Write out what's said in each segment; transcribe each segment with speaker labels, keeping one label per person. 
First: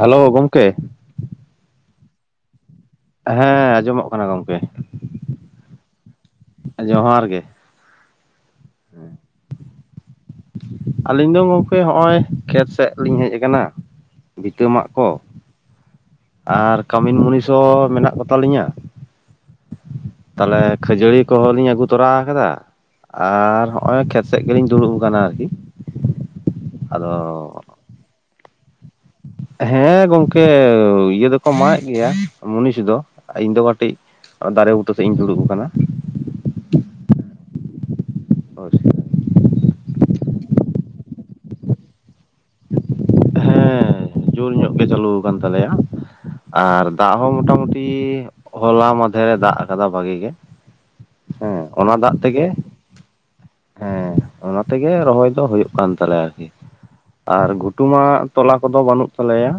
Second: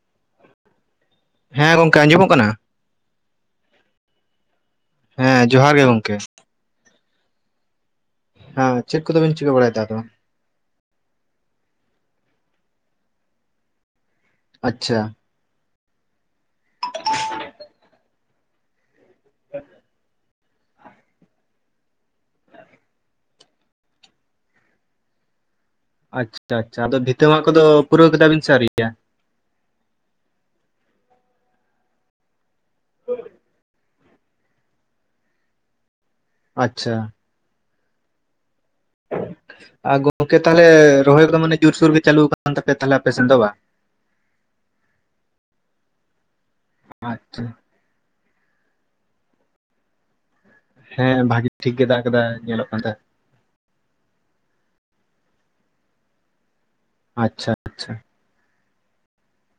Speaker 1: Hello ᱜᱚᱢᱠᱮ
Speaker 2: ᱦᱮᱸ ᱜᱚᱝᱠᱮ ᱟᱸᱡᱚᱢᱚᱜ ᱠᱟᱱᱟ
Speaker 1: ᱦᱮᱸ ᱟᱸᱡᱚᱢᱚᱜ ᱠᱟᱱᱟ ᱜᱚᱝᱠᱮ
Speaker 2: ᱦᱮᱸ ᱡᱚᱦᱟᱨ ᱜᱮ ᱜᱚᱝᱠᱮ
Speaker 1: ᱡᱚᱦᱟᱨ ᱜᱮ
Speaker 2: ᱦᱮᱸ ᱪᱮᱫ ᱠᱚᱫᱚ ᱵᱤᱱ ᱪᱤᱠᱟᱹ ᱵᱟᱲᱟᱭᱮᱫᱟ ᱟᱫᱚ
Speaker 1: ᱟᱹᱞᱤᱧ ᱫᱚ ᱜᱚᱝᱠᱮ ᱦᱚᱸᱜᱼᱚᱭ ᱠᱷᱮᱛ ᱥᱮᱫ ᱞᱤᱧ ᱦᱮᱡ ᱟᱠᱟᱱᱟ ᱵᱤᱛᱟᱹ ᱢᱟᱜ
Speaker 2: ᱟᱪᱪᱷᱟ
Speaker 1: ᱠᱚ ᱟᱨ ᱠᱟᱹᱢᱤᱱ ᱢᱩᱱᱤᱥ ᱦᱚᱸ ᱢᱮᱱᱟᱜ ᱠᱚᱛᱟᱞᱤᱧᱟ
Speaker 2: ᱦᱮᱸ
Speaker 1: ᱛᱟᱦᱚᱞᱮ ᱠᱷᱟᱹᱡᱟᱹᱲᱤ ᱠᱚᱦᱚᱸ ᱞᱤᱧ ᱟᱹᱜᱩ ᱛᱚᱨᱟ ᱟᱠᱟᱫᱟ ᱟᱨ ᱦᱚᱸᱜ ᱚᱭ ᱠᱷᱮᱛ ᱥᱮᱫ ᱜᱮᱞᱤᱧ ᱫᱩᱲᱩᱵ ᱟᱠᱟᱱᱟ ᱟᱨᱠᱤ
Speaker 2: ᱟᱪᱪᱷᱟ ᱟᱪᱪᱷᱟ ᱟᱫᱚ ᱵᱷᱤᱛᱟᱹᱣᱟ ᱠᱚᱫᱚ ᱯᱩᱨᱟᱹᱣ ᱠᱮᱫᱟ ᱵᱤᱱ ᱥᱮ ᱟᱹᱨᱤᱜᱤᱭᱟ
Speaker 1: ᱦᱮᱸ ᱜᱚᱝᱠᱮ ᱤᱭᱟᱹ ᱫᱚᱠᱚ ᱢᱟᱜᱮᱫ ᱜᱮᱭᱟ ᱢᱩᱱᱤᱥ ᱫᱚ ᱤᱧ ᱫᱚ ᱠᱟᱹᱴᱤᱡ ᱫᱟᱨᱮ ᱵᱩᱴᱟᱹ ᱥᱮᱫ ᱤᱧ ᱫᱩᱲᱩᱵ ᱟᱠᱟᱱᱟ
Speaker 2: ᱟᱪᱪᱷᱟ
Speaker 1: ᱦ ᱥᱮ
Speaker 2: ᱟᱨ ᱜᱚᱝᱠᱮ ᱛᱟᱦᱞᱮ ᱨᱚᱦᱚᱭ ᱠᱚᱫᱚ ᱢᱟᱱᱮ ᱡᱳᱨᱥᱳᱨ ᱜᱮ ᱪᱟᱹᱞᱩ ᱠᱟᱱ ᱛᱟᱯᱮᱭᱟ ᱛᱟᱦᱞᱮ ᱟᱯᱮᱥᱮᱱ ᱫᱚ ᱵᱟᱝ
Speaker 1: ᱦᱮᱸ ᱡᱳᱨ ᱧᱚᱜ ᱜᱮ ᱪᱟᱹᱞᱩ ᱠᱟᱱ ᱛᱟᱞᱮᱭᱟ ᱟᱨ ᱫᱟᱜ ᱦᱚᱸ
Speaker 2: ᱟᱪᱪᱷᱟ
Speaker 1: ᱢᱚᱴᱟᱢᱩᱴᱤ ᱴᱤ ᱦᱚᱞᱟ ᱢᱟᱚᱫᱷᱮᱨ ᱫᱟᱜ ᱟᱠᱟᱫᱟ ᱵᱷᱟᱜᱤ ᱜᱮ
Speaker 2: ᱦᱮᱸ ᱵᱷᱟᱜᱤ ᱴᱷᱤᱠ ᱜᱮ ᱫᱟᱜ ᱠᱮᱫᱟᱭ ᱧᱮᱞᱚᱜ ᱠᱟᱱ ᱛᱟᱦᱮᱸ
Speaker 1: ᱦᱮᱸ ᱚᱱᱟᱛᱮᱜᱮ ᱨᱚᱦᱚᱭ ᱫᱚ ᱦᱩᱭᱩᱜ ᱠᱟᱱ ᱛᱟᱞᱮᱭᱟ ᱟᱨᱠᱤ ᱟᱨ
Speaker 2: ᱟᱪᱪᱷᱟ
Speaker 1: ᱜᱷᱩᱴᱩ
Speaker 2: ᱟᱪᱪᱷᱟ
Speaker 1: ᱢᱟᱜ ᱛᱚᱞᱟ ᱠᱚᱫᱚ ᱵᱟᱹᱱᱩᱜ ᱛᱟᱞᱮᱭᱟ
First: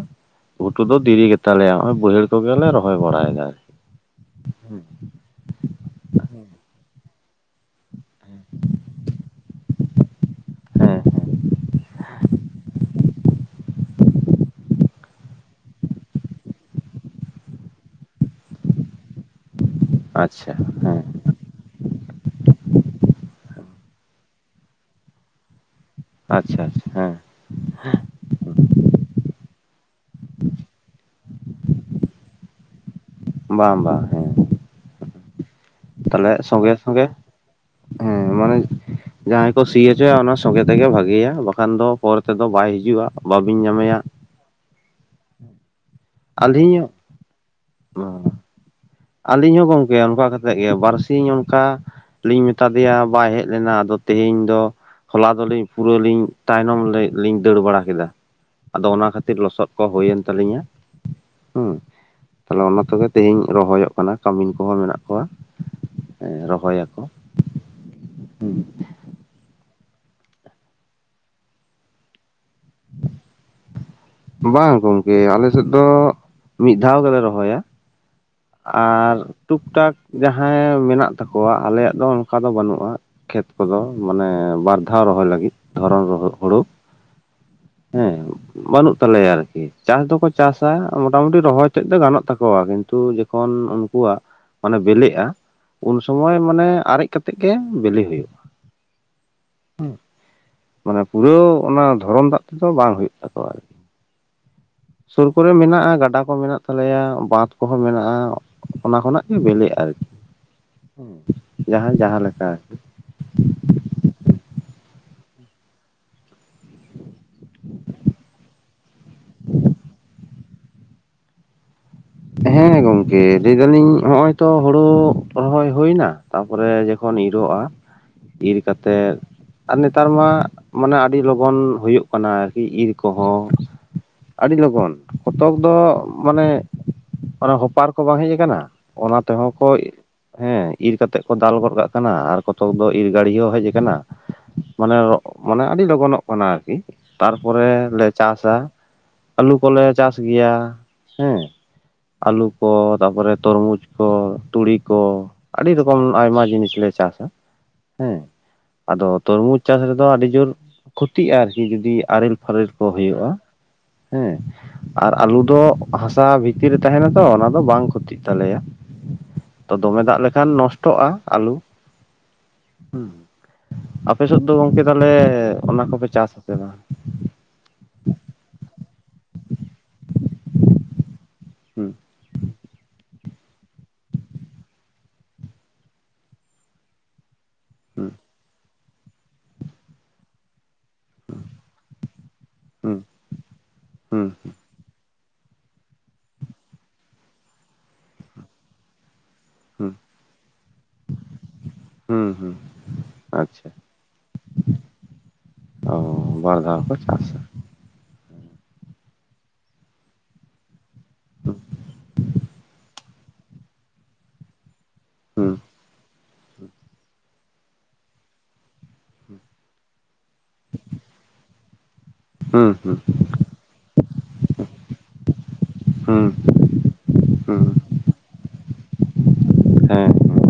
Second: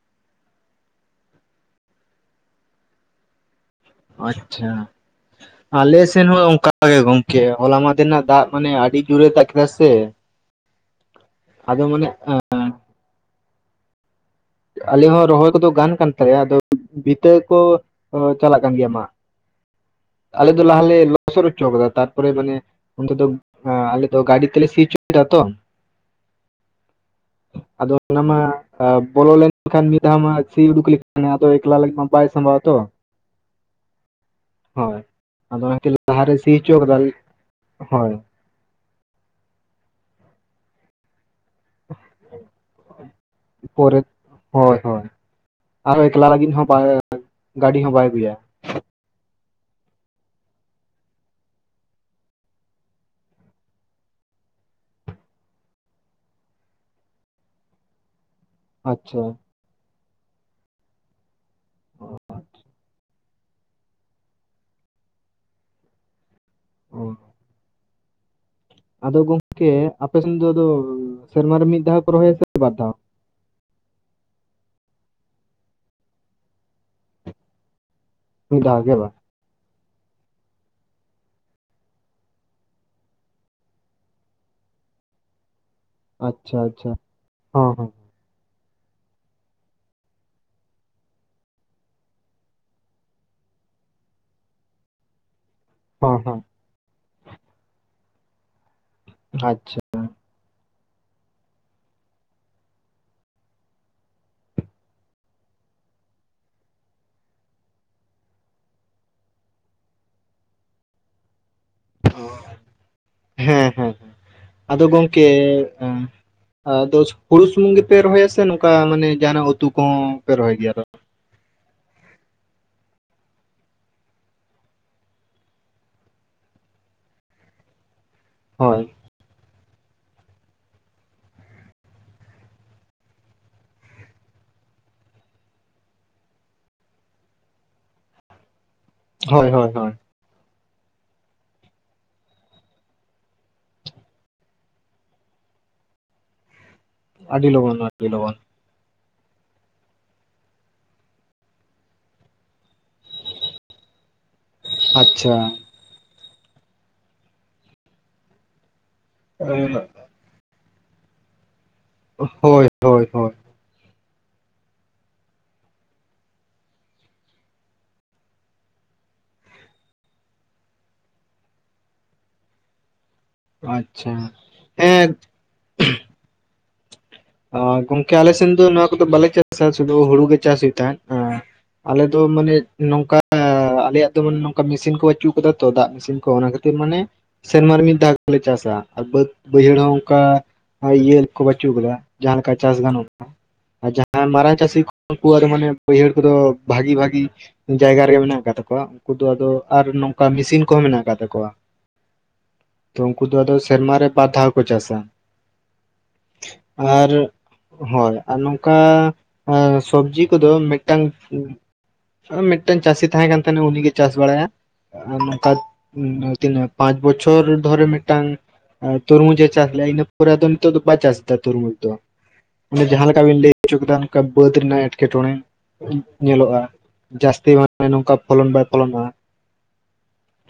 Speaker 1: ᱜᱷᱩᱴᱩ ᱫᱚ ᱫᱮᱨᱤ ᱜᱮᱛᱟᱞᱮᱭᱟ ᱱᱚᱜᱼᱚᱭ ᱵᱟᱹᱭᱦᱟᱹᱲ ᱠᱚᱜᱮᱞᱮ ᱨᱚᱦᱚᱭ ᱵᱟᱲᱟᱭᱮᱫᱟ
Speaker 2: ᱟᱪᱪᱷᱟ ᱟᱞᱮ ᱥᱮᱱ ᱦᱚᱸ ᱚᱱᱠ ᱜᱮ ᱜᱚᱝᱠᱮ ᱦᱚᱞᱟ ᱢᱟ ᱨᱮᱱᱟᱜ ᱫᱟᱜ ᱢᱟᱱᱮ ᱟᱹᱰᱤ ᱡᱳᱨᱮ ᱫᱟᱜ ᱠᱮᱫᱟ ᱥᱮ
Speaker 1: ᱦᱮᱸ
Speaker 2: ᱟᱫᱚ ᱢᱟᱱᱮ ᱟᱞᱮ ᱦᱚᱸ ᱨᱚᱦᱚᱭ ᱠᱚᱫᱚ ᱜᱟᱱ ᱠᱟᱱ ᱛᱟᱞᱮᱭᱟ ᱟᱫᱚ ᱵᱤᱛᱟᱹ ᱠᱚ ᱪᱟᱞᱟᱜ ᱠᱟᱱ ᱜᱮᱭᱟ ᱢᱟᱜ ᱟᱞᱮ
Speaker 1: ᱟᱪᱪᱷᱟ
Speaker 2: ᱫᱚ ᱞᱟᱦᱟᱞᱮ
Speaker 1: ᱦᱮᱸ
Speaker 2: ᱵᱚᱨ ᱪ ᱫᱫᱟ ᱛᱟᱨᱯᱚᱨ ᱢᱟᱱ ᱚᱱᱛᱮ ᱫᱚ ᱟᱞᱮ ᱫᱚ ᱜᱟᱹᱰᱤ ᱛᱮᱞᱮ ᱥᱩᱭᱪᱚᱭ ᱫᱟ ᱛᱚ
Speaker 1: ᱟᱪᱪᱷᱟ ᱟᱪᱪᱷᱟ ᱦᱮᱸ
Speaker 2: ᱟᱫᱚ ᱚᱱᱟᱢᱟ ᱵᱚᱞᱚ ᱞᱮᱱᱠᱷᱟᱱ ᱢᱤᱫ ᱫᱷᱟᱣ ᱢᱟ ᱥᱤ ᱩᱰᱩᱠ ᱞᱮᱠᱷᱟᱱ ᱟᱫᱚ ᱮᱠᱞᱟ ᱢᱟ ᱵᱟᱭ ᱥᱟᱢᱵᱟᱣᱟᱛᱚ
Speaker 1: ᱵᱟᱝ ᱵᱟᱝ ᱦᱮᱸ
Speaker 2: ᱦᱳᱭ ᱟᱫᱚ ᱚᱱᱟᱠᱤ
Speaker 1: ᱛᱟᱦᱚᱞᱮ
Speaker 2: ᱞᱟᱦᱟᱨᱮ ᱥᱤ
Speaker 1: ᱥᱚᱸᱜᱮ
Speaker 2: ᱦᱚᱪᱚ ᱠᱟᱜᱟᱭ
Speaker 1: ᱥᱚᱸᱜᱮ
Speaker 2: ᱦᱳᱭ
Speaker 1: ᱦᱮᱸ ᱢᱟᱱᱮ ᱡᱟᱦᱟᱸᱭ ᱠᱚ ᱥᱤ ᱦᱚᱪᱚᱭᱟ ᱚᱱᱟ ᱥᱚᱸᱜᱮ ᱛᱮᱜᱮ ᱵᱷᱟᱹᱜᱮᱤᱭᱟ ᱵᱟᱠᱷᱟᱱ ᱫᱚ ᱯᱚᱨ ᱛᱮᱫᱚ ᱵᱟᱭ ᱦᱤᱡᱩᱜᱼᱟ ᱵᱵᱤᱱ ᱧᱟᱢᱮᱭᱟ
Speaker 2: ᱯᱚᱨᱮ ᱦᱳᱭ ᱦᱳᱭ ᱟᱨᱦᱚᱸ ᱮᱠᱞᱟ ᱞᱟᱹᱜᱤᱫ ᱦᱚᱸ ᱵᱟᱭ
Speaker 1: ᱟᱹᱞᱤᱧ
Speaker 2: ᱜᱟᱹᱰᱤ ᱦᱚᱸ ᱵᱟᱭ ᱟᱹᱜᱩᱭᱟ
Speaker 1: ᱟᱹᱞᱤᱧ ᱦᱚᱸ ᱜᱚᱝᱠᱮᱭᱟ ᱚᱱᱠᱟ ᱠᱟᱛᱮᱫ ᱜᱮ ᱵᱟᱨ ᱥᱤᱧ ᱚᱱᱠᱟ ᱞᱤᱧ ᱢᱮᱛᱟ ᱫᱮᱭᱟ ᱵᱟᱭ ᱦᱮᱡ ᱞᱮᱱᱟ ᱟᱫᱚ ᱛᱮᱦᱮᱧ ᱫᱚ ᱦᱚᱞᱟ ᱫᱚᱞᱤᱧ ᱯᱩᱨᱟᱹ ᱞᱤᱧ ᱛᱟᱭᱱᱚᱢ ᱞᱤᱧ ᱫᱟᱹᱲ ᱵᱟᱲᱟ ᱠᱮᱫᱟ ᱟᱫᱚ ᱚᱱᱟ
Speaker 2: ᱟᱪᱪᱷᱟ
Speaker 1: ᱠᱷᱟᱹᱛᱤᱨ ᱞᱚᱥᱚᱫ ᱠᱚ ᱦᱩᱭᱮᱱ ᱛᱟᱹᱟᱞᱤᱧᱟ ᱦᱮᱸ ᱛᱟᱦᱞᱮ ᱚᱱᱟ ᱛᱮᱜᱮ ᱛᱮᱦᱤᱧ ᱨᱚᱦᱚᱭᱚᱜ ᱠᱟᱱᱟ ᱠᱟᱹᱢᱤᱱ ᱠᱚᱦᱚᱸ ᱢᱮᱱᱟᱜ ᱠᱚᱣᱟ ᱦᱮᱸ
Speaker 2: ᱚ,
Speaker 1: ᱨᱚᱦᱚᱭᱟᱠᱚ
Speaker 2: ᱟᱫᱚ ᱜᱚᱝᱠᱮ ᱟᱯᱮᱥᱱ ᱫᱚ ᱥᱮᱨᱢᱟᱨ ᱨᱮ ᱢᱤᱫ ᱫᱷᱟᱣ ᱠᱚᱮ ᱨᱚᱦᱚᱭᱟ ᱥᱮ ᱵᱟᱨ ᱫᱷᱟᱣ
Speaker 1: ᱵᱟᱝ ᱜᱚᱝᱠᱮ ᱟᱞᱮ ᱥᱮᱫ ᱫᱚ ᱢᱤᱫ ᱫᱷᱟᱣ ᱜᱮᱞᱮ ᱨᱚᱦᱚᱭᱟ
Speaker 2: ᱢᱤᱫ ᱫᱷᱟᱣ ᱜᱮ ᱵᱟᱝ
Speaker 1: ᱟᱨ ᱴᱩᱠ ᱴᱟᱠ ᱡᱟᱦᱟᱸᱭ ᱢᱮᱱᱟᱜ ᱛᱟᱠᱚᱣᱟ ᱟᱞᱮᱭᱟᱜ ᱫᱚ ᱚᱱᱠᱟ ᱫᱚ ᱵᱟᱹᱱᱩᱜᱼᱟ ᱠᱷᱮᱛ ᱠᱚᱫᱚ ᱢᱟᱱᱮ ᱵᱟᱨ ᱫᱷᱟᱣ ᱨᱚᱦᱚᱭ ᱞᱟᱹᱜᱤᱫ ᱫᱷᱚᱨᱚᱱ [inaudible] [inaudible]
Speaker 2: ᱟᱪᱪᱷᱟ
Speaker 1: ᱦᱩᱲᱩ
Speaker 2: ᱟᱪᱪᱷᱟ ᱦᱚᱸ ᱦᱚᱸ
Speaker 1: ᱦᱮᱸ ᱵᱟᱹᱱᱩᱜ ᱛᱟᱞᱮᱭᱟ ᱟᱨᱠᱤ ᱪᱟᱥ ᱫᱚᱠᱚ ᱪᱟᱥᱟ ᱢᱚᱴᱟᱢᱩᱴᱤ ᱨᱚᱦᱚᱭ ᱛᱮᱫ ᱫᱚ ᱜᱟᱱᱚᱜ ᱛᱟᱠᱚᱣᱟ ᱠᱤᱱᱛᱩ ᱩᱱᱠᱩᱣᱟᱜ ᱢᱟᱱᱮ ᱵᱮᱞᱮᱜᱼᱟ ᱩᱱ
Speaker 2: ᱦᱚᱸ
Speaker 1: ᱥᱚᱢᱚᱭ
Speaker 2: ᱦᱚᱸ
Speaker 1: ᱢᱟᱱᱮ ᱟᱨᱮᱡ ᱠᱟᱛᱮ ᱛᱮᱠᱮ ᱵᱤᱞᱤ ᱦᱩᱭᱩᱜᱼᱟ
Speaker 2: ᱟᱪᱪᱷᱟ
Speaker 1: ᱢᱟᱱᱮ ᱯᱩᱨᱟᱹ ᱚᱱᱟ ᱫᱷᱚᱨᱚᱱ ᱫᱟᱜ ᱛᱮᱫᱚ ᱵᱟᱝ ᱦᱩᱭᱩᱜ ᱛᱟᱠᱚᱣᱟ ᱟᱨᱠᱤ ᱥᱩᱨ ᱠᱚᱨᱮ ᱢᱮᱱᱟᱜᱼᱟ ᱜᱟᱰᱟ ᱠᱚ ᱢᱮᱱᱟᱜ ᱛᱟᱞᱮᱭᱟ ᱵᱟᱸᱫᱷ ᱠᱚᱦᱚᱸ ᱢᱮᱱᱟᱜᱼᱟ ᱚᱱᱟ ᱠᱷᱚᱱᱟᱜ ᱜᱮ ᱵᱮᱞᱮᱜᱼᱟ ᱟᱨᱠᱤ ᱦᱩ ᱡᱟᱦᱟᱸᱭ ᱡᱟᱦᱟᱸᱞᱮᱠᱟᱠᱤ
Speaker 2: ᱦᱮᱸ ᱦᱮᱸ ᱟᱫᱚ ᱜᱚᱝᱠᱮ ᱟᱫᱚ ᱦᱩᱲᱩ ᱥᱩᱢᱩᱝ ᱜᱮᱯᱮ ᱨᱚᱦᱚᱭᱟ ᱥᱮ ᱱᱚᱝᱠᱟ ᱢᱟᱱᱮ ᱡᱟᱦᱟᱱᱟᱜ ᱩᱛᱩ ᱠᱚᱦᱚᱸ ᱯᱮ ᱨᱚᱦᱚᱭ ᱜᱮᱭᱟ
Speaker 1: ᱦᱮᱸ ᱜᱚᱝᱠᱮ ᱞᱟᱹᱭᱫᱟᱞᱤᱧ ᱱᱚᱜ ᱚᱚᱭ ᱛᱚ ᱦᱩᱲᱩ ᱨᱚᱦᱚᱭ ᱦᱩᱭ ᱮᱱᱟ ᱛᱟᱯᱚᱨᱮ ᱡᱚᱠᱷᱚᱱ ᱤᱨᱚᱜᱼᱟ ᱤᱨ
Speaker 2: ᱦᱳᱭ
Speaker 1: ᱠᱟᱛᱮᱜ ᱟᱨ ᱱᱮᱛᱟᱨ ᱢᱟ ᱢᱟᱱᱮ ᱟᱹᱰᱤ ᱞᱚᱜᱚᱱ ᱦᱩᱭᱩᱜ ᱠᱟᱱᱟ ᱟᱨᱠᱤ ᱤᱨ ᱠᱚᱦᱚᱸ ᱟᱹᱰᱤ ᱞᱚᱜᱚᱱ ᱠᱚᱛᱚᱠ ᱫᱚ ᱢᱟᱱᱮ ᱚᱱᱟᱮ ᱦᱚᱯᱟᱨ ᱠᱚ ᱵᱟᱝ ᱦᱮᱡ ᱟᱠᱟᱱᱟ ᱚᱱᱟ
Speaker 2: ᱦᱳᱭ
Speaker 1: ᱛᱮᱦᱚᱸ ᱠᱚ
Speaker 2: ᱦᱳᱭ ᱦᱳᱭ
Speaker 1: ᱦᱮᱸ ᱤᱨ ᱠᱟᱛᱮᱜ ᱠᱚ ᱫᱟᱞ ᱜᱚᱫ ᱠᱟᱜ ᱠᱟᱱᱟ ᱟᱨ ᱠᱚᱛᱚᱠ ᱫᱚ ᱤᱨ ᱜᱟᱹᱲᱤ ᱦᱚᱸ ᱦᱮᱡ ᱟᱠᱟᱱᱟ ᱢᱟᱱᱮ ᱢᱟᱱᱮ ᱟᱹᱰᱤ ᱞᱚᱜᱚᱱᱚᱜ ᱠᱟᱱᱟ ᱟᱨᱠᱤ
Speaker 2: ᱟᱹᱰᱤ
Speaker 1: ᱛᱟᱨᱯᱚᱨᱮ
Speaker 2: ᱞᱚᱜᱚᱱ
Speaker 1: ᱞᱮ
Speaker 2: ᱟᱹᱰᱤ ᱞᱚᱜᱚᱱ
Speaker 1: ᱪᱟᱥᱟ ᱟᱹᱞᱩ ᱠᱚᱞᱮ ᱪᱟᱥ ᱜᱮᱭᱟ ᱦᱮᱸ ᱟᱹᱞᱩ ᱠᱚ ᱛᱟᱯᱚᱨᱮ ᱛᱚᱨᱢᱩᱡᱽ ᱠᱚ ᱛᱩᱲᱤ
Speaker 2: ᱟᱪᱪᱷᱟ
Speaker 1: ᱯᱷᱚᱞ ᱟᱭᱢᱟ ᱡᱤᱱᱤᱥ ᱞᱮ ᱪᱟᱥᱟ ᱦᱮᱸ ᱟᱫᱚ ᱛᱩᱨᱢᱩ ᱪᱟᱥ
Speaker 2: ᱮ,
Speaker 1: ᱨᱮᱫᱚ ᱟᱹᱰᱤ ᱡᱳᱨ ᱠᱷᱚᱛᱤᱜᱼᱟ ᱟᱨᱠᱤ ᱡᱩᱫᱤ ᱟᱨᱮᱞ
Speaker 2: ᱦᱳᱭ
Speaker 1: ᱯᱷᱟᱨᱮᱞ
Speaker 2: ᱦᱳᱭ
Speaker 1: ᱦᱩᱭᱩᱜᱼᱟ
Speaker 2: ᱦᱳᱭ
Speaker 1: ᱦᱮᱸ ᱟᱨ ᱟᱞᱩ ᱫᱚ ᱦᱟᱥᱟ ᱵᱷᱤᱛ ᱛᱤᱨ ᱨᱮ ᱛᱟᱦᱮᱱᱟ ᱛᱚ ᱚᱱᱟ ᱫᱚ ᱵᱟᱝ ᱠᱷᱚᱛᱤᱜ ᱛᱟᱞᱮᱭᱟ ᱛᱚ ᱫᱚᱢᱮ ᱫᱟᱜ ᱞᱮᱠᱷᱟᱱ ᱱᱚᱥᱴᱚᱜᱼᱟ ᱟᱞᱩ ᱦᱮᱸ
Speaker 2: ᱟᱪᱪᱷᱟ
Speaker 1: ᱟᱯᱮ ᱥᱮᱫ ᱫᱚ ᱜᱚᱝᱠᱮ ᱛᱟᱦᱞᱮ
Speaker 2: ᱦᱮᱸ
Speaker 1: ᱚᱱᱟ ᱠᱚᱯᱮ ᱪᱟᱥᱟᱥᱮ ᱠᱟᱝ
Speaker 2: ᱜᱚᱝᱠᱮ ᱟᱞᱮ ᱥᱮᱱ ᱫᱚ ᱱᱚᱣᱟ ᱠᱚᱫᱚ ᱵᱟᱞᱮ ᱪᱟᱥᱟ ᱥᱩᱫᱩ ᱦᱩᱲᱩ ᱜᱮ ᱪᱟᱥ ᱦᱩᱭᱩᱜ ᱛᱟᱦᱮᱸᱫ
Speaker 1: ᱦᱩᱸ
Speaker 2: ᱟᱞᱮ ᱛᱚ ᱢᱟᱱᱮ ᱱᱚᱝᱠᱟ ᱟᱞᱮᱭᱟᱜ ᱫᱚ ᱢᱟᱱᱮ ᱱᱚᱝᱠᱟ ᱢᱮᱥᱤᱱ ᱠᱚ ᱠᱟᱹᱪᱩᱜ ᱟᱠᱟᱫᱟ ᱛᱚ ᱫᱟᱜ ᱢᱮᱥᱤᱱ ᱠᱚ ᱚᱱᱟ ᱠᱷᱟᱹᱛᱤᱨ ᱢᱟᱱᱮ ᱥᱮᱨᱢᱟᱟᱨ ᱢᱤᱫ
Speaker 1: ᱦᱩᱸ
Speaker 2: ᱫᱷᱟᱣ ᱜᱮᱞᱮ ᱪᱟᱥᱟ ᱟᱨ ᱵᱟᱹᱫ ᱵᱟᱹᱭᱦᱟᱹᱲ ᱦᱚᱸ ᱚᱱᱠᱟ ᱤᱭᱟᱹ ᱠᱚ ᱵᱟᱪᱩᱜ ᱠᱟᱫᱟ ᱡᱟᱦᱟᱸ ᱞᱮᱠᱟ ᱪᱟᱥ
Speaker 1: ᱦᱩᱸ
Speaker 2: ᱜᱟᱱᱚᱜᱼᱟ ᱟᱨ ᱡᱟᱦᱟᱸ
Speaker 1: ᱦᱩᱸ
Speaker 2: ᱢᱟᱨᱟᱝ ᱪᱟᱹᱥᱤ ᱠᱚ ᱩᱱᱠᱩᱣᱟᱜᱫᱚ ᱢᱟᱱᱮ ᱵᱟᱹᱭᱦᱟᱹᱲ ᱠᱚᱫᱚ ᱵᱷᱟᱜᱤ ᱵᱷᱟᱜᱤ ᱡᱟᱭᱜᱟ ᱨᱮᱜᱮ ᱢᱮᱱᱟᱜ ᱟᱠᱟᱫ ᱛᱟᱠᱚᱣᱟ ᱩᱱᱠᱩ ᱫᱚ ᱟᱫᱚ ᱟᱨ
Speaker 1: ᱦᱩᱸ
Speaker 2: ᱱᱚᱝᱠᱟ ᱢᱮᱥᱤᱱ ᱠᱚᱦᱚᱸ ᱢᱮᱱᱟᱜ ᱟᱠᱟᱫ ᱛᱟᱠᱚᱣᱟ
Speaker 1: ᱦᱩᱸ ᱦᱩᱸ
Speaker 2: ᱛᱚ ᱩᱱᱠᱩ ᱫᱚ ᱟᱫᱚ
Speaker 1: ᱟᱪᱪᱷᱟ
Speaker 2: ᱥᱮᱨᱢᱟᱨ ᱨᱮ ᱵᱟᱨ ᱫᱷᱟᱣ ᱠᱚ ᱪᱟᱥᱟ
Speaker 1: ᱚ ᱵᱟᱨ ᱫᱷᱟᱣ ᱠᱚ
Speaker 2: ᱟᱨ
Speaker 1: ᱪᱟᱥᱟ
Speaker 2: ᱦᱳᱭ ᱟᱨ ᱱᱚᱝᱠᱟ ᱥᱚᱵᱡᱤ ᱠᱚᱫᱚ ᱢᱤᱫᱴᱟᱝ
Speaker 1: ᱦᱩᱸ
Speaker 2: ᱢᱤᱫᱴᱮᱱ ᱪᱟᱹᱥᱤ ᱛᱟᱦᱮᱸᱟᱸ ᱠᱟᱱ ᱛᱟᱦᱮᱱᱟ ᱩᱱᱤᱜᱮ ᱪᱟᱥ ᱵᱟᱲᱟᱭᱟ ᱱᱚᱝᱠᱟ
Speaker 1: ᱦᱩᱸ
Speaker 2: ᱛᱱᱟᱜ ᱯᱟᱸᱪ ᱵᱚᱪᱷᱚᱨ ᱫᱷᱚᱨᱮ ᱢᱤᱫᱴᱟᱝ ᱛᱩᱨᱢᱩᱡ ᱡᱮ ᱪᱟᱥ ᱞᱮᱟ ᱤᱱᱟ ᱯᱚᱨᱮ ᱟᱫᱚ ᱱᱤᱛᱚᱜ ᱫᱚ ᱵᱟᱭ ᱪᱟᱥ ᱮᱫᱟ ᱛᱩᱨᱢᱩᱡ ᱫᱚ ᱚᱱᱮ
Speaker 1: ᱦᱩᱸ
Speaker 2: ᱡᱟᱦᱟᱸ ᱞᱮᱠᱟ ᱵᱤᱱ ᱞᱟᱹᱭ ᱦᱚᱪᱚ ᱠᱮᱫᱟ ᱱᱚᱝᱠᱟ ᱵᱟᱹᱫ ᱨᱮᱱᱟᱜ ᱮᱴᱠᱮᱴᱚᱬᱮ
Speaker 1: ᱦᱩᱸ
Speaker 2: ᱧᱮᱞᱚᱜᱼᱟ ᱡᱟᱹᱥᱛᱤ
Speaker 1: ᱦᱩᱸ
Speaker 2: ᱢᱟᱱᱮ ᱱᱚᱝᱠᱟ ᱯᱷᱚᱞᱚᱱ ᱵᱟᱭ ᱯᱷᱚᱞᱚᱱᱚᱜᱼᱟ
Speaker 1: ᱦᱮᱸ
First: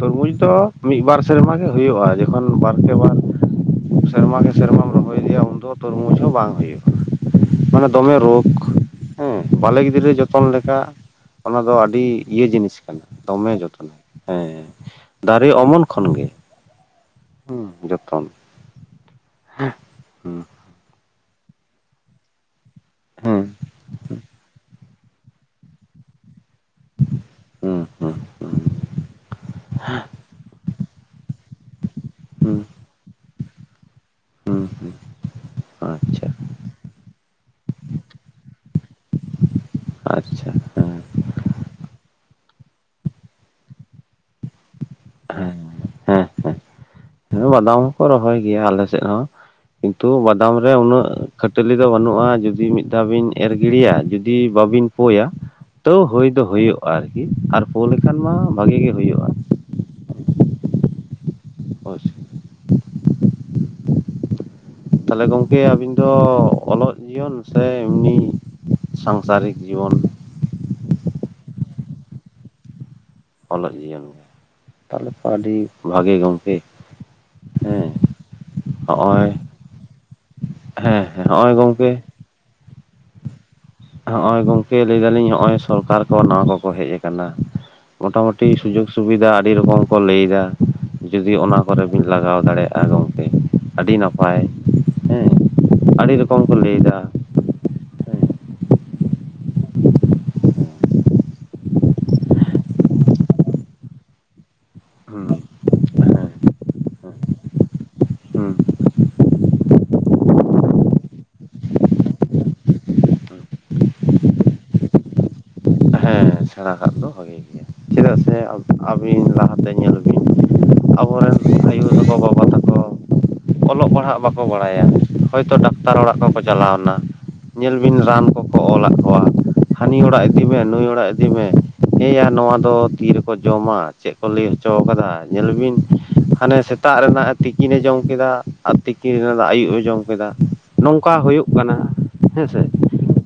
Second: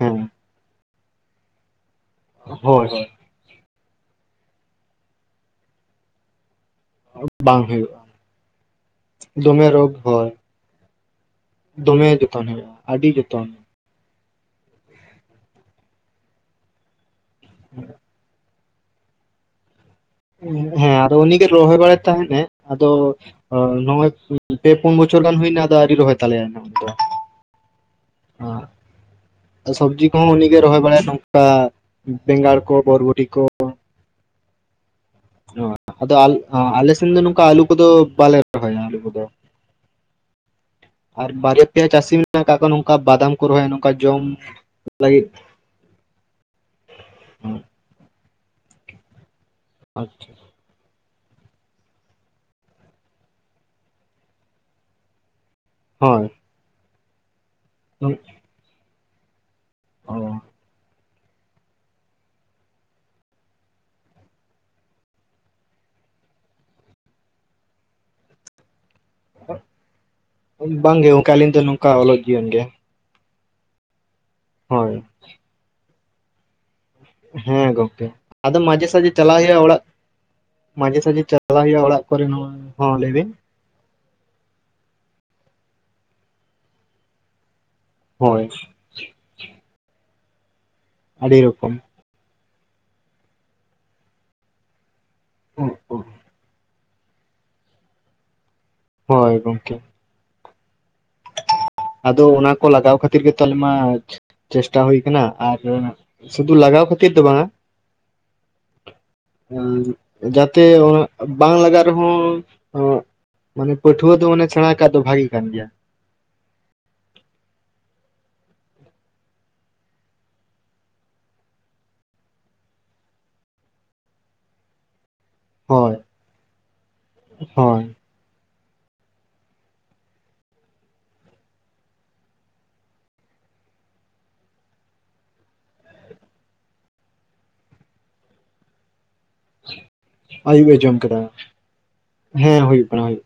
Speaker 2: ᱦᱮᱸ
Speaker 1: ᱫᱚ ᱢᱤᱫ ᱵᱟᱨ ᱥᱮᱨᱢᱟ ᱜᱮ ᱦᱩᱭᱩᱜᱼᱟ ᱡᱚᱠᱷᱚᱱ
Speaker 2: ᱦᱳᱭ
Speaker 1: ᱵᱟᱨᱠᱮ
Speaker 2: ᱦᱳᱭ
Speaker 1: ᱵᱟᱨ ᱥᱮᱨᱢ ᱜᱮ ᱥᱮᱨᱢᱟᱢ ᱨᱚᱦᱚᱭ ᱤᱫᱤᱭᱟ ᱩᱱᱫᱚ ᱛᱚᱨᱢᱩᱡᱽ ᱦᱚᱸ ᱵᱟᱝ ᱦᱳᱭᱼᱟ
Speaker 2: ᱵᱟᱝ
Speaker 1: ᱢᱟᱱᱮ
Speaker 2: ᱦᱩᱭᱩᱜᱼᱟ
Speaker 1: ᱫᱚᱢᱮ ᱨᱳᱜᱽ ᱦᱮᱸ
Speaker 2: ᱫᱚᱢᱮ
Speaker 1: ᱵᱟᱞᱮ
Speaker 2: ᱨᱳᱜᱽ
Speaker 1: ᱜᱤᱫᱽᱨᱟᱹ
Speaker 2: ᱦᱳᱭ
Speaker 1: ᱡᱚᱛᱚᱱ ᱞᱮᱠᱟ ᱚᱱᱟ ᱫᱚ ᱟᱹᱰᱤ
Speaker 2: ᱫᱚᱢᱮ ᱡᱚᱛᱚᱱ
Speaker 1: ᱤᱭᱟᱹ
Speaker 2: ᱦᱩᱭᱩᱜᱼᱟ
Speaker 1: ᱡᱤᱱᱤᱥ ᱠᱟᱱᱟ
Speaker 2: ᱟᱹᱰᱤ ᱡᱚᱛᱚᱱ
Speaker 1: ᱫᱚᱢᱮ ᱡᱚᱛᱚᱱᱟ ᱦᱮᱸ ᱫᱟᱨᱮ ᱚᱢᱚᱱ ᱠᱷᱚᱱ ᱜᱮ ᱦᱩᱸ ᱡᱚᱛᱚᱱ ᱦᱩᱸ
Speaker 2: ᱦᱮᱸ ᱟᱫᱚ ᱩᱱᱤ ᱜᱮᱮ ᱨᱚᱦᱚᱭ ᱵᱟᱲᱟᱭ ᱛᱟᱦᱮᱱᱟ ᱟᱫᱚ
Speaker 1: ᱦᱩᱸ
Speaker 2: ᱱᱚᱜᱼᱚᱭ ᱯᱮ ᱯᱩᱱ ᱵᱚᱪᱷᱚᱨ ᱜᱟᱱ ᱦᱩᱭᱱᱟ ᱟᱫᱚ ᱟᱹᱣᱨᱤ ᱨᱚᱦᱚᱭ ᱛᱟᱞᱮᱭᱟ ᱫᱚ
Speaker 1: ᱦᱩᱸ ᱦᱩᱸ
Speaker 2: ᱥᱚᱵᱽᱡᱤ ᱠᱚᱦᱚᱸ ᱩᱱᱤᱜᱮ ᱨᱚᱦᱚᱭ ᱵᱟᱲᱟᱭᱟ ᱱᱚᱝᱠᱟ ᱵᱮᱸᱜᱟᱲ ᱠᱚ ᱵᱚᱨᱵᱚᱴᱤ ᱠᱚ
Speaker 1: [unintelligible] ᱩᱜ᱾
Speaker 2: [unintelligible] ᱟᱫᱚ ᱟ ᱟᱞᱮ ᱥᱮᱱ ᱫᱚ ᱱᱚᱝᱠᱟ ᱟᱹᱞᱩ ᱠᱚᱫᱚ ᱵᱟᱞᱮ ᱨᱚᱦᱚᱭᱟ ᱟᱹᱞᱩ ᱠᱚᱫᱚ᱾
Speaker 1: ᱟᱪᱪᱷᱟ ᱦᱮᱸ
Speaker 2: ᱟᱨ ᱵᱟᱨᱭᱟ ᱯᱮᱭᱟ ᱪᱟᱥᱤᱢ- ᱱᱟᱜ ᱠᱟᱜ ᱠᱚᱣᱟ ᱱᱚᱝᱠᱟ ᱵᱟᱫᱟᱢ ᱠᱚ ᱨᱚᱦᱚᱭᱟ ᱱᱚᱝᱠᱟ ᱡᱚᱢ ᱞᱟᱹᱜᱤᱫ᱾
Speaker 1: ᱚᱸ ᱵᱟᱫᱟᱢ ᱦᱚᱸᱠᱚ ᱨᱚᱦᱚᱭ ᱜᱮᱭᱟ ᱟᱞᱮ ᱥᱮᱜ ᱦᱚᱸ ᱠᱤᱱᱛᱩ
Speaker 2: ᱟᱪᱪᱷᱟ
Speaker 1: ᱵᱟᱫᱟᱢ- ᱨᱮ ᱩᱱᱟᱹᱜ ᱠᱷᱟᱹᱴᱟᱹᱞᱤ ᱫᱚ ᱵᱟᱹᱱᱩᱜᱼᱟ ᱡᱩᱫᱤ ᱢᱤᱫ ᱫᱷᱟᱣ ᱵᱤᱱ ᱮᱨ ᱜᱤᱲᱤᱭᱟ ᱡᱩᱫᱤ ᱵᱟᱵᱤᱱ ᱯᱳᱭᱟ- ᱛᱟᱹᱣ ᱦᱩᱭ ᱫᱚ ᱦᱩᱭᱩᱜᱼᱟ ᱟᱨᱠᱤ ᱟᱨ ᱯᱳ ᱞᱮᱠᱷᱟᱱ ᱢᱟ ᱵᱷᱟᱹᱜᱤ ᱜᱮ ᱦᱩᱭᱩᱜᱼᱟ᱾
Speaker 2: ᱳ᱾
Speaker 1: ᱦᱳᱭᱥᱮ ᱛᱟᱦᱞᱮ ᱜᱚᱝᱠᱮ ᱟᱵᱤᱱ ᱫᱚ ᱚᱞᱚᱜ ᱡᱤᱭᱚᱱ ᱥᱮ ᱮᱢᱱᱤ᱾ ᱥᱟᱝᱥᱟᱨᱤᱠ ᱡᱤᱵᱚᱱ᱾
Speaker 2: ᱵᱟᱝ ᱜᱮ ᱚᱝᱠᱟ ᱟᱹᱞᱤᱧ ᱫᱚ ᱱᱚᱝᱠᱟ ᱟᱞᱚ ᱡᱤᱭᱚᱱ ᱜᱮ᱾
Speaker 1: ᱚᱞᱚᱜ ᱡᱤᱭᱚᱱ ᱜᱮ
Speaker 2: ᱦᱳᱭ
Speaker 1: ᱛᱟᱦᱞᱮ ᱟᱹᱰᱤ ᱵᱷᱟᱜᱮ ᱜᱚᱝᱠᱮ᱾
Speaker 2: ᱦᱮᱸ ᱜᱚᱝᱠᱮ ᱟᱫᱚ ᱢᱟᱡᱷᱮ ᱥᱟᱡᱷᱮ
Speaker 1: ᱦᱚᱜᱼᱚᱭ
Speaker 2: ᱪᱟᱞᱟᱜ ᱦᱩᱭᱩᱜᱼᱟ ᱚᱲᱟᱜ ᱢᱟᱡᱷᱮ
Speaker 1: ᱦᱮᱸ
Speaker 2: ᱥᱟᱡᱷᱮ
Speaker 1: ᱦᱮᱸ ᱦᱚᱜᱼᱚᱭ
Speaker 2: ᱪᱟᱞᱟᱜ ᱦᱩᱭᱩᱜᱼᱟ
Speaker 1: ᱜᱚᱝᱠᱮ
Speaker 2: ᱚᱲᱟᱜ᱾ ᱠᱚᱨᱮ ᱱᱚ-ᱚᱭ ᱦᱚᱸ ᱞᱟᱹᱭ ᱵᱤᱱ᱾
Speaker 1: ᱦᱚᱜ ᱚᱭ ᱜᱚᱝᱠᱮ ᱞᱟᱹᱭ ᱫᱟᱞᱤᱧ ᱦᱚᱜ ᱚᱭ ᱥᱚᱨᱠᱟᱨ ᱠᱚ ᱱᱟᱣᱟ ᱠᱚᱠᱚ ᱦᱮᱡ ᱟᱠᱟᱱᱟ᱾ ᱢᱚᱴᱟ
Speaker 2: ᱦᱳᱭ
Speaker 1: ᱢᱩᱴᱤ ᱥᱩᱡᱳᱠ ᱥᱩᱵᱤᱫᱟ ᱟᱹᱰᱤ ᱨᱚᱠᱚᱢ ᱠᱚ ᱞᱟᱹᱭ ᱫᱟ ᱡᱩᱫᱤ
Speaker 2: ᱟᱹᱰᱤ
Speaker 1: ᱚᱱᱟ
Speaker 2: ᱨᱚᱠᱚᱢ
Speaker 1: ᱠᱚᱨᱮᱢ- ᱵᱤᱱ ᱞᱟᱜᱟᱣ ᱫᱟᱲᱮᱭᱟᱜᱼᱟ ᱜᱚᱝᱠᱮ ᱟᱹᱰᱤ ᱱᱟᱯᱟᱭ- ᱦᱮᱸ ᱟᱹᱰᱤ ᱨᱚᱠᱚᱢ ᱠᱚ ᱞᱟᱹᱭ ᱫᱟ᱾
Speaker 2: ᱦᱳᱭ ᱜᱚᱝᱠᱮ᱾ ᱟᱫᱚ ᱚᱱᱟ ᱠᱚ ᱞᱟᱜᱟᱣ ᱠᱷᱟᱹᱛᱤᱨ ᱜᱮ ᱛᱚ ᱟᱞᱤᱢ ᱢᱟ- ᱪᱮᱥᱴᱟ ᱦᱩᱭ ᱠᱟᱱᱟ
Speaker 1: ᱦᱩᱸ
Speaker 2: ᱟᱨ
Speaker 1: ᱦᱮᱸ
Speaker 2: ᱥᱩᱫᱷᱩ ᱞᱟᱜᱟᱣ ᱠᱷᱟᱹᱛᱤᱨ ᱫᱚ ᱵᱟᱝᱼᱟ᱾
Speaker 1: ᱦᱩᱸ
Speaker 2: ᱡᱟᱛᱮ ᱚᱜ ᱵᱟᱝ ᱞᱟᱜᱟᱜ ᱨᱮᱦᱚᱸ ᱚᱜ- ᱢᱟᱱᱮ ᱯᱟᱹᱴᱷᱩᱣᱟᱹ ᱫᱚ ᱢᱟᱱᱮ ᱥᱮᱬᱟ ᱠᱟᱫ ᱫᱚ ᱵᱷᱟᱹᱜᱤ ᱠᱟᱱ ᱜᱮᱭᱟ᱾
Speaker 1: ᱦᱮᱸ ᱥᱮᱬᱟ ᱠᱟᱜ ᱫᱚ ᱵᱷᱟᱜᱮ ᱜᱮ᱾ ᱪᱮᱫᱟᱜ ᱥᱮ ᱟᱵ ᱟᱹᱵᱤᱱ ᱞᱟᱦᱟ ᱛᱮ ᱧᱮᱞ ᱵᱤᱱ ᱟᱵᱚ ᱨᱮᱱ ᱟᱭᱩᱨ ᱜᱚᱜᱚᱼᱵᱟᱵᱟ ᱛᱟᱠᱚ- ᱚᱞᱚᱜ ᱯᱟᱲᱦᱟᱜ ᱵᱟᱠᱚ ᱵᱟᱲᱟᱭᱟ᱾ ᱦᱚᱭᱛᱚ ᱰᱟᱠᱛᱟᱨ
Speaker 2: ᱦᱳᱭ
Speaker 1: ᱚᱲᱟᱜ ᱠᱚᱠᱚ ᱪᱟᱞᱟᱣᱱᱟ ᱧᱮᱞ
Speaker 2: ᱦᱳᱭ
Speaker 1: ᱵᱤᱱ ᱨᱟᱱ ᱠᱚ- ᱠᱚ ᱚᱞᱟᱜ ᱠᱚᱣᱟ ᱦᱟᱹᱱᱤ ᱚᱲᱟᱜ ᱤᱫᱤᱭ ᱢᱮ ᱱᱩᱭ ᱚᱲᱟᱜ ᱤᱫᱤᱭ ᱢᱮ᱾ ᱦᱮᱸᱭᱟ ᱱᱚᱣᱟ ᱫᱚ ᱛᱤ ᱨᱮᱠᱚ ᱡᱚᱢᱟ ᱪᱮᱫ ᱠᱚ ᱞᱟᱹᱭ ᱦᱚᱪᱚ ᱟᱠᱟᱫᱟ ᱧᱮᱞ ᱵᱤᱱ᱾ ᱦᱟᱱᱮ ᱥᱮᱛᱟᱜ ᱨᱮᱱᱟᱜ ᱛᱤᱠᱤᱱᱮ ᱡᱚᱢ ᱠᱮᱫᱟ ᱟᱨ ᱛᱤᱠᱤᱱ ᱨᱟᱹ- ᱫᱟᱜ ᱟᱹᱭᱩᱵ ᱮ ᱡᱚᱢ ᱠᱮᱫᱟ
Speaker 2: ᱟᱭᱩᱵ ᱮ ᱡᱚᱢ
Speaker 1: ᱱᱚᱝᱠᱟ
Speaker 2: ᱠᱮᱫᱟ
Speaker 1: ᱦᱩᱭᱩᱜ ᱠᱟᱱᱟ ᱦᱮᱸ ᱥᱮ᱾
Speaker 2: ᱦᱩᱭᱩᱜ ᱠᱟᱱᱟ ᱦᱩᱭᱩᱜ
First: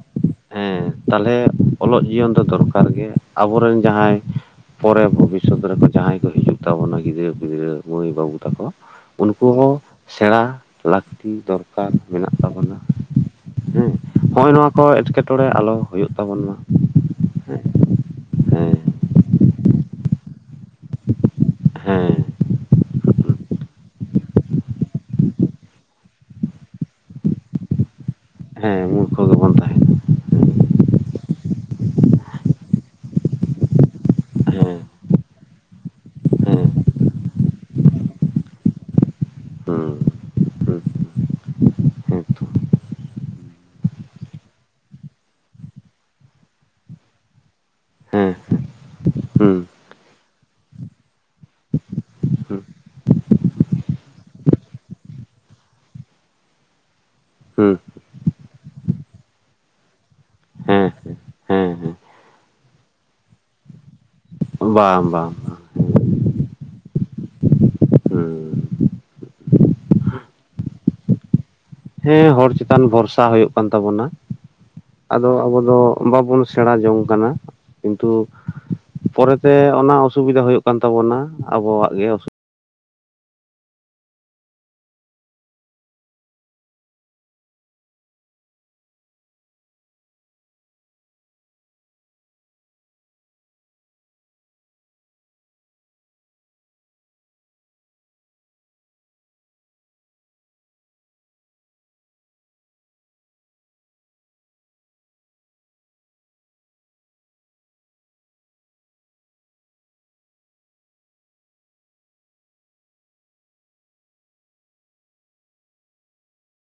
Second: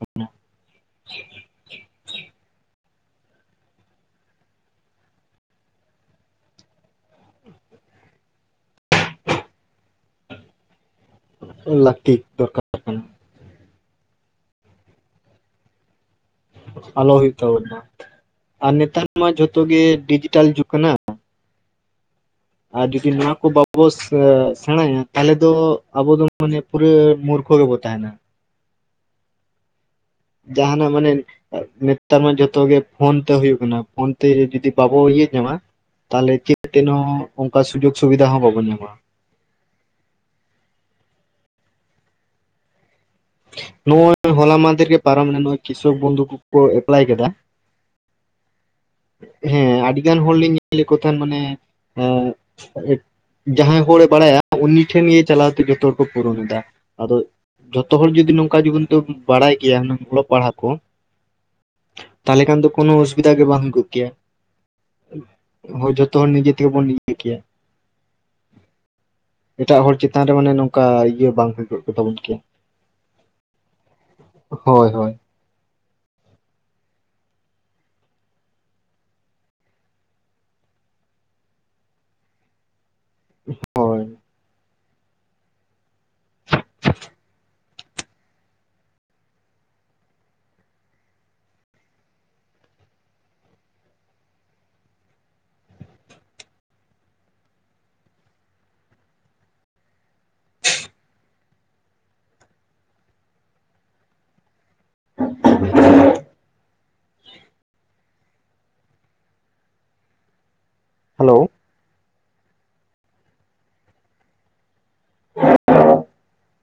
Speaker 1: ᱦᱮᱸ ᱛᱟᱦᱞᱮ ᱚᱞᱚᱜ ᱡᱤᱭᱚᱱ ᱫᱚ ᱫᱚᱨᱠᱟᱨ ᱜᱮ ᱟᱵᱚ ᱨᱮᱱ ᱡᱟᱦᱟᱸᱭ- ᱯᱚᱨᱮ ᱵᱷᱚᱵᱤᱥᱚᱛ ᱨᱮᱠᱚ ᱡᱟᱦᱟᱸᱭ ᱠᱚ ᱦᱤᱡᱩᱜ ᱛᱟᱵᱚᱱᱟ ᱜᱤᱫᱽᱨᱟᱹ ᱯᱤᱫᱽᱨᱟᱹ ᱢᱟᱹᱭ ᱵᱟᱹᱵᱩ ᱛᱟᱠᱚ᱾ ᱩᱱᱠᱩ ᱦᱚᱸ ᱥᱮᱬᱟ ᱞᱟᱹᱠᱛᱤ
Speaker 2: ᱠᱟᱱᱟ
Speaker 1: ᱫᱚᱨᱠᱟᱨ
Speaker 2: ᱞᱟᱹᱠᱛᱤ
Speaker 1: ᱢᱮᱱᱟᱜ
Speaker 2: ᱫᱚᱨᱠᱟᱨ
Speaker 1: ᱛᱟᱵᱚᱱᱟ᱾
Speaker 2: ᱠᱟᱱᱟ
Speaker 1: ᱦᱮᱸ ᱦᱚᱸᱜᱼᱚᱭ ᱱᱚᱣᱟ ᱠᱚ ᱮᱴᱠᱮᱴᱚᱬᱮ ᱟᱞᱚ ᱦᱩᱭᱩᱜ ᱛᱟᱵᱚᱱ ᱢᱟ᱾
Speaker 2: ᱟᱞᱚ ᱦᱩᱭᱩᱜ
Speaker 1: ᱦᱮᱸ
Speaker 2: ᱛᱟᱵᱚᱱᱟ ᱟᱨ
Speaker 1: ᱦᱮᱸ
Speaker 2: ᱱᱮᱛᱟᱨ ᱢᱟ ᱡᱷᱚᱛᱚ ᱜᱮ ᱰᱤᱡᱤᱴᱟᱞ ᱡᱩᱜᱽ ᱠᱟᱱᱟ᱾
Speaker 1: ᱦᱮᱸ᱾
Speaker 2: ᱟᱨ ᱡᱩᱫᱤ ᱱᱚᱣᱟ ᱠᱚ ᱵᱟ ᱵᱚ ᱥᱮ- ᱥᱮᱬᱟᱭᱟ ᱛᱟᱦᱮᱞᱮ ᱫᱚ ᱟᱵᱚ ᱫᱚ ᱢᱟᱱᱮ ᱯᱩᱨᱟᱹ ᱢᱩᱨᱠᱷᱚ ᱜᱮᱵᱚ ᱛᱟᱦᱮᱱᱟ᱾
Speaker 1: ᱦᱮᱸ ᱢᱩᱨᱠᱷᱚ ᱜᱮᱵᱚᱱ ᱛᱟᱦᱮᱸᱱᱟ᱾
Speaker 2: ᱡᱟᱦᱟᱱᱟᱜ ᱢᱟᱱᱮ- ᱱᱮᱛᱟᱨ ᱢᱟ ᱡᱚᱛᱚ ᱜᱮ ᱯᱷᱳᱱ ᱛᱮ ᱦᱩᱭᱩᱜ ᱠᱟᱱᱟ ᱯᱷᱳᱱ ᱛᱮ ᱡᱚ ᱡᱩᱫᱤ
Speaker 1: ᱦᱮᱸ
Speaker 2: ᱵᱟᱵᱚ ᱤᱭᱟᱹ ᱧᱟᱢᱟ- ᱛᱟᱦᱮᱞᱮ ᱪᱮᱫ
Speaker 1: ᱦᱮᱸ
Speaker 2: ᱛᱮᱱ ᱦᱚᱸ ᱚᱝᱠᱟ ᱥᱩᱡᱳᱜᱽ ᱥᱩᱵᱤᱫᱷᱟ ᱦᱚᱸ ᱵᱟᱵᱚᱱ ᱧᱟᱢᱟ᱾
Speaker 1: [unintelligible] ᱦᱩᱸ᱾ ᱦᱮᱸ ᱛᱚ
Speaker 2: ᱱᱚᱜ-ᱚᱭ ᱦᱚᱞᱟ ᱢᱟᱫᱷᱮᱨ ᱜᱮ ᱯᱟᱨᱚᱢᱱᱟ ᱱᱚᱜ-ᱚᱭ ᱠᱤᱥᱚᱠ ᱵᱚᱱᱫᱷᱩ ᱠᱚ ᱠᱚ ᱮᱯᱞᱟᱭ ᱠᱮᱫᱟ᱾
Speaker 1: ᱦᱮᱸ ᱦᱮᱸ᱾
Speaker 2: ᱦᱮᱸ ᱟᱹᱰᱤ ᱜᱟᱱ ᱦᱚᱲ ᱞᱤᱧ ᱧᱮᱞᱮᱫ ᱠᱚ ᱛᱟᱦᱮᱱ ᱢᱟᱱᱮ
Speaker 1: ᱦᱩᱸ
Speaker 2: ᱮ- ᱡᱟᱦᱟᱸᱭ ᱦᱚᱲᱮ ᱵᱟᱲᱟᱭᱟ ᱩᱱᱤ ᱴᱷᱮᱱ ᱜᱮ ᱪᱟᱞᱟᱣ ᱛᱮ ᱡᱚᱛᱚ ᱦᱚᱲ ᱠᱚ ᱯᱩᱨᱩᱱ ᱮᱫᱟ ᱟᱫᱚ-
Speaker 1: ᱦᱩᱸ
Speaker 2: ᱡᱚᱛᱚ ᱦᱚᱲ ᱡᱩᱫᱤ ᱱᱚᱝᱠᱟ ᱡᱮ ᱠᱤᱱᱛᱩ ᱵᱚᱱ ᱵᱟᱲᱟᱭ ᱜᱤᱭᱟ ᱦᱩᱱᱟᱹᱝ ᱚᱞᱚᱜ ᱯᱟᱲᱦᱟᱜ ᱠᱚ
Speaker 1: ᱦᱮᱸ ᱦᱮᱸ ᱦᱮᱸ
Speaker 2: ᱛᱟᱦᱚᱞᱮ ᱠᱷᱟᱱ ᱫᱚ ᱠᱳᱱᱳ ᱚᱥᱩᱵᱤᱫᱟ ᱜᱮ ᱵᱟᱢ ᱩᱫᱩᱜ ᱠᱮᱭᱟ᱾
Speaker 1: ᱵᱟᱝ ᱵᱟᱝ᱾
Speaker 2: ᱦᱳᱭ ᱡᱚᱛᱚ ᱦᱚᱲ ᱱᱤᱡᱮ ᱛᱮᱜᱮ ᱵᱚᱱ ᱤᱭᱟᱹ ᱠᱮᱭᱟ᱾
Speaker 1: ᱦᱩᱸ
Speaker 2: ᱮᱴᱟᱜ ᱦᱚᱲ ᱪᱮᱛᱟᱱ ᱨᱮ ᱢᱟᱱᱮ ᱱᱚᱝᱠᱟ ᱤᱭᱟᱹ ᱵᱟᱝ ᱦᱩᱭ ᱠᱚᱜ᱾ ᱛᱟᱵᱚᱱ
Speaker 1: ᱦᱮᱸ
Speaker 2: ᱠᱮᱭᱟ
Speaker 1: ᱦᱚᱲ ᱪᱮᱛᱟᱱ ᱵᱷᱚᱨᱥᱟ ᱦᱩᱭᱩᱜ ᱠᱟᱱ ᱛᱟᱵᱚᱱᱟ,
Speaker 2: ᱦᱳᱭ ᱦᱳᱭ
Speaker 1: ᱟᱫᱚ ᱟᱵᱩ ᱫᱚ ᱵᱟᱵᱚᱱ ᱥᱮᱬᱟ ᱡᱚᱝ ᱠᱟᱱᱟ᱾ ᱠᱤᱱᱛᱩ ᱯᱚᱨᱮᱛᱮ ᱚᱱᱟ ᱚᱥᱩᱵᱤᱫᱟ ᱦᱩᱭᱩᱜ ᱠᱟᱱ ᱛᱟᱵᱚᱱᱟ ᱟᱵᱚᱣᱟᱜ ᱜᱮ ᱚᱥ
Speaker 2: ᱦᱳᱭ᱾ ᱦᱟᱞᱳ᱾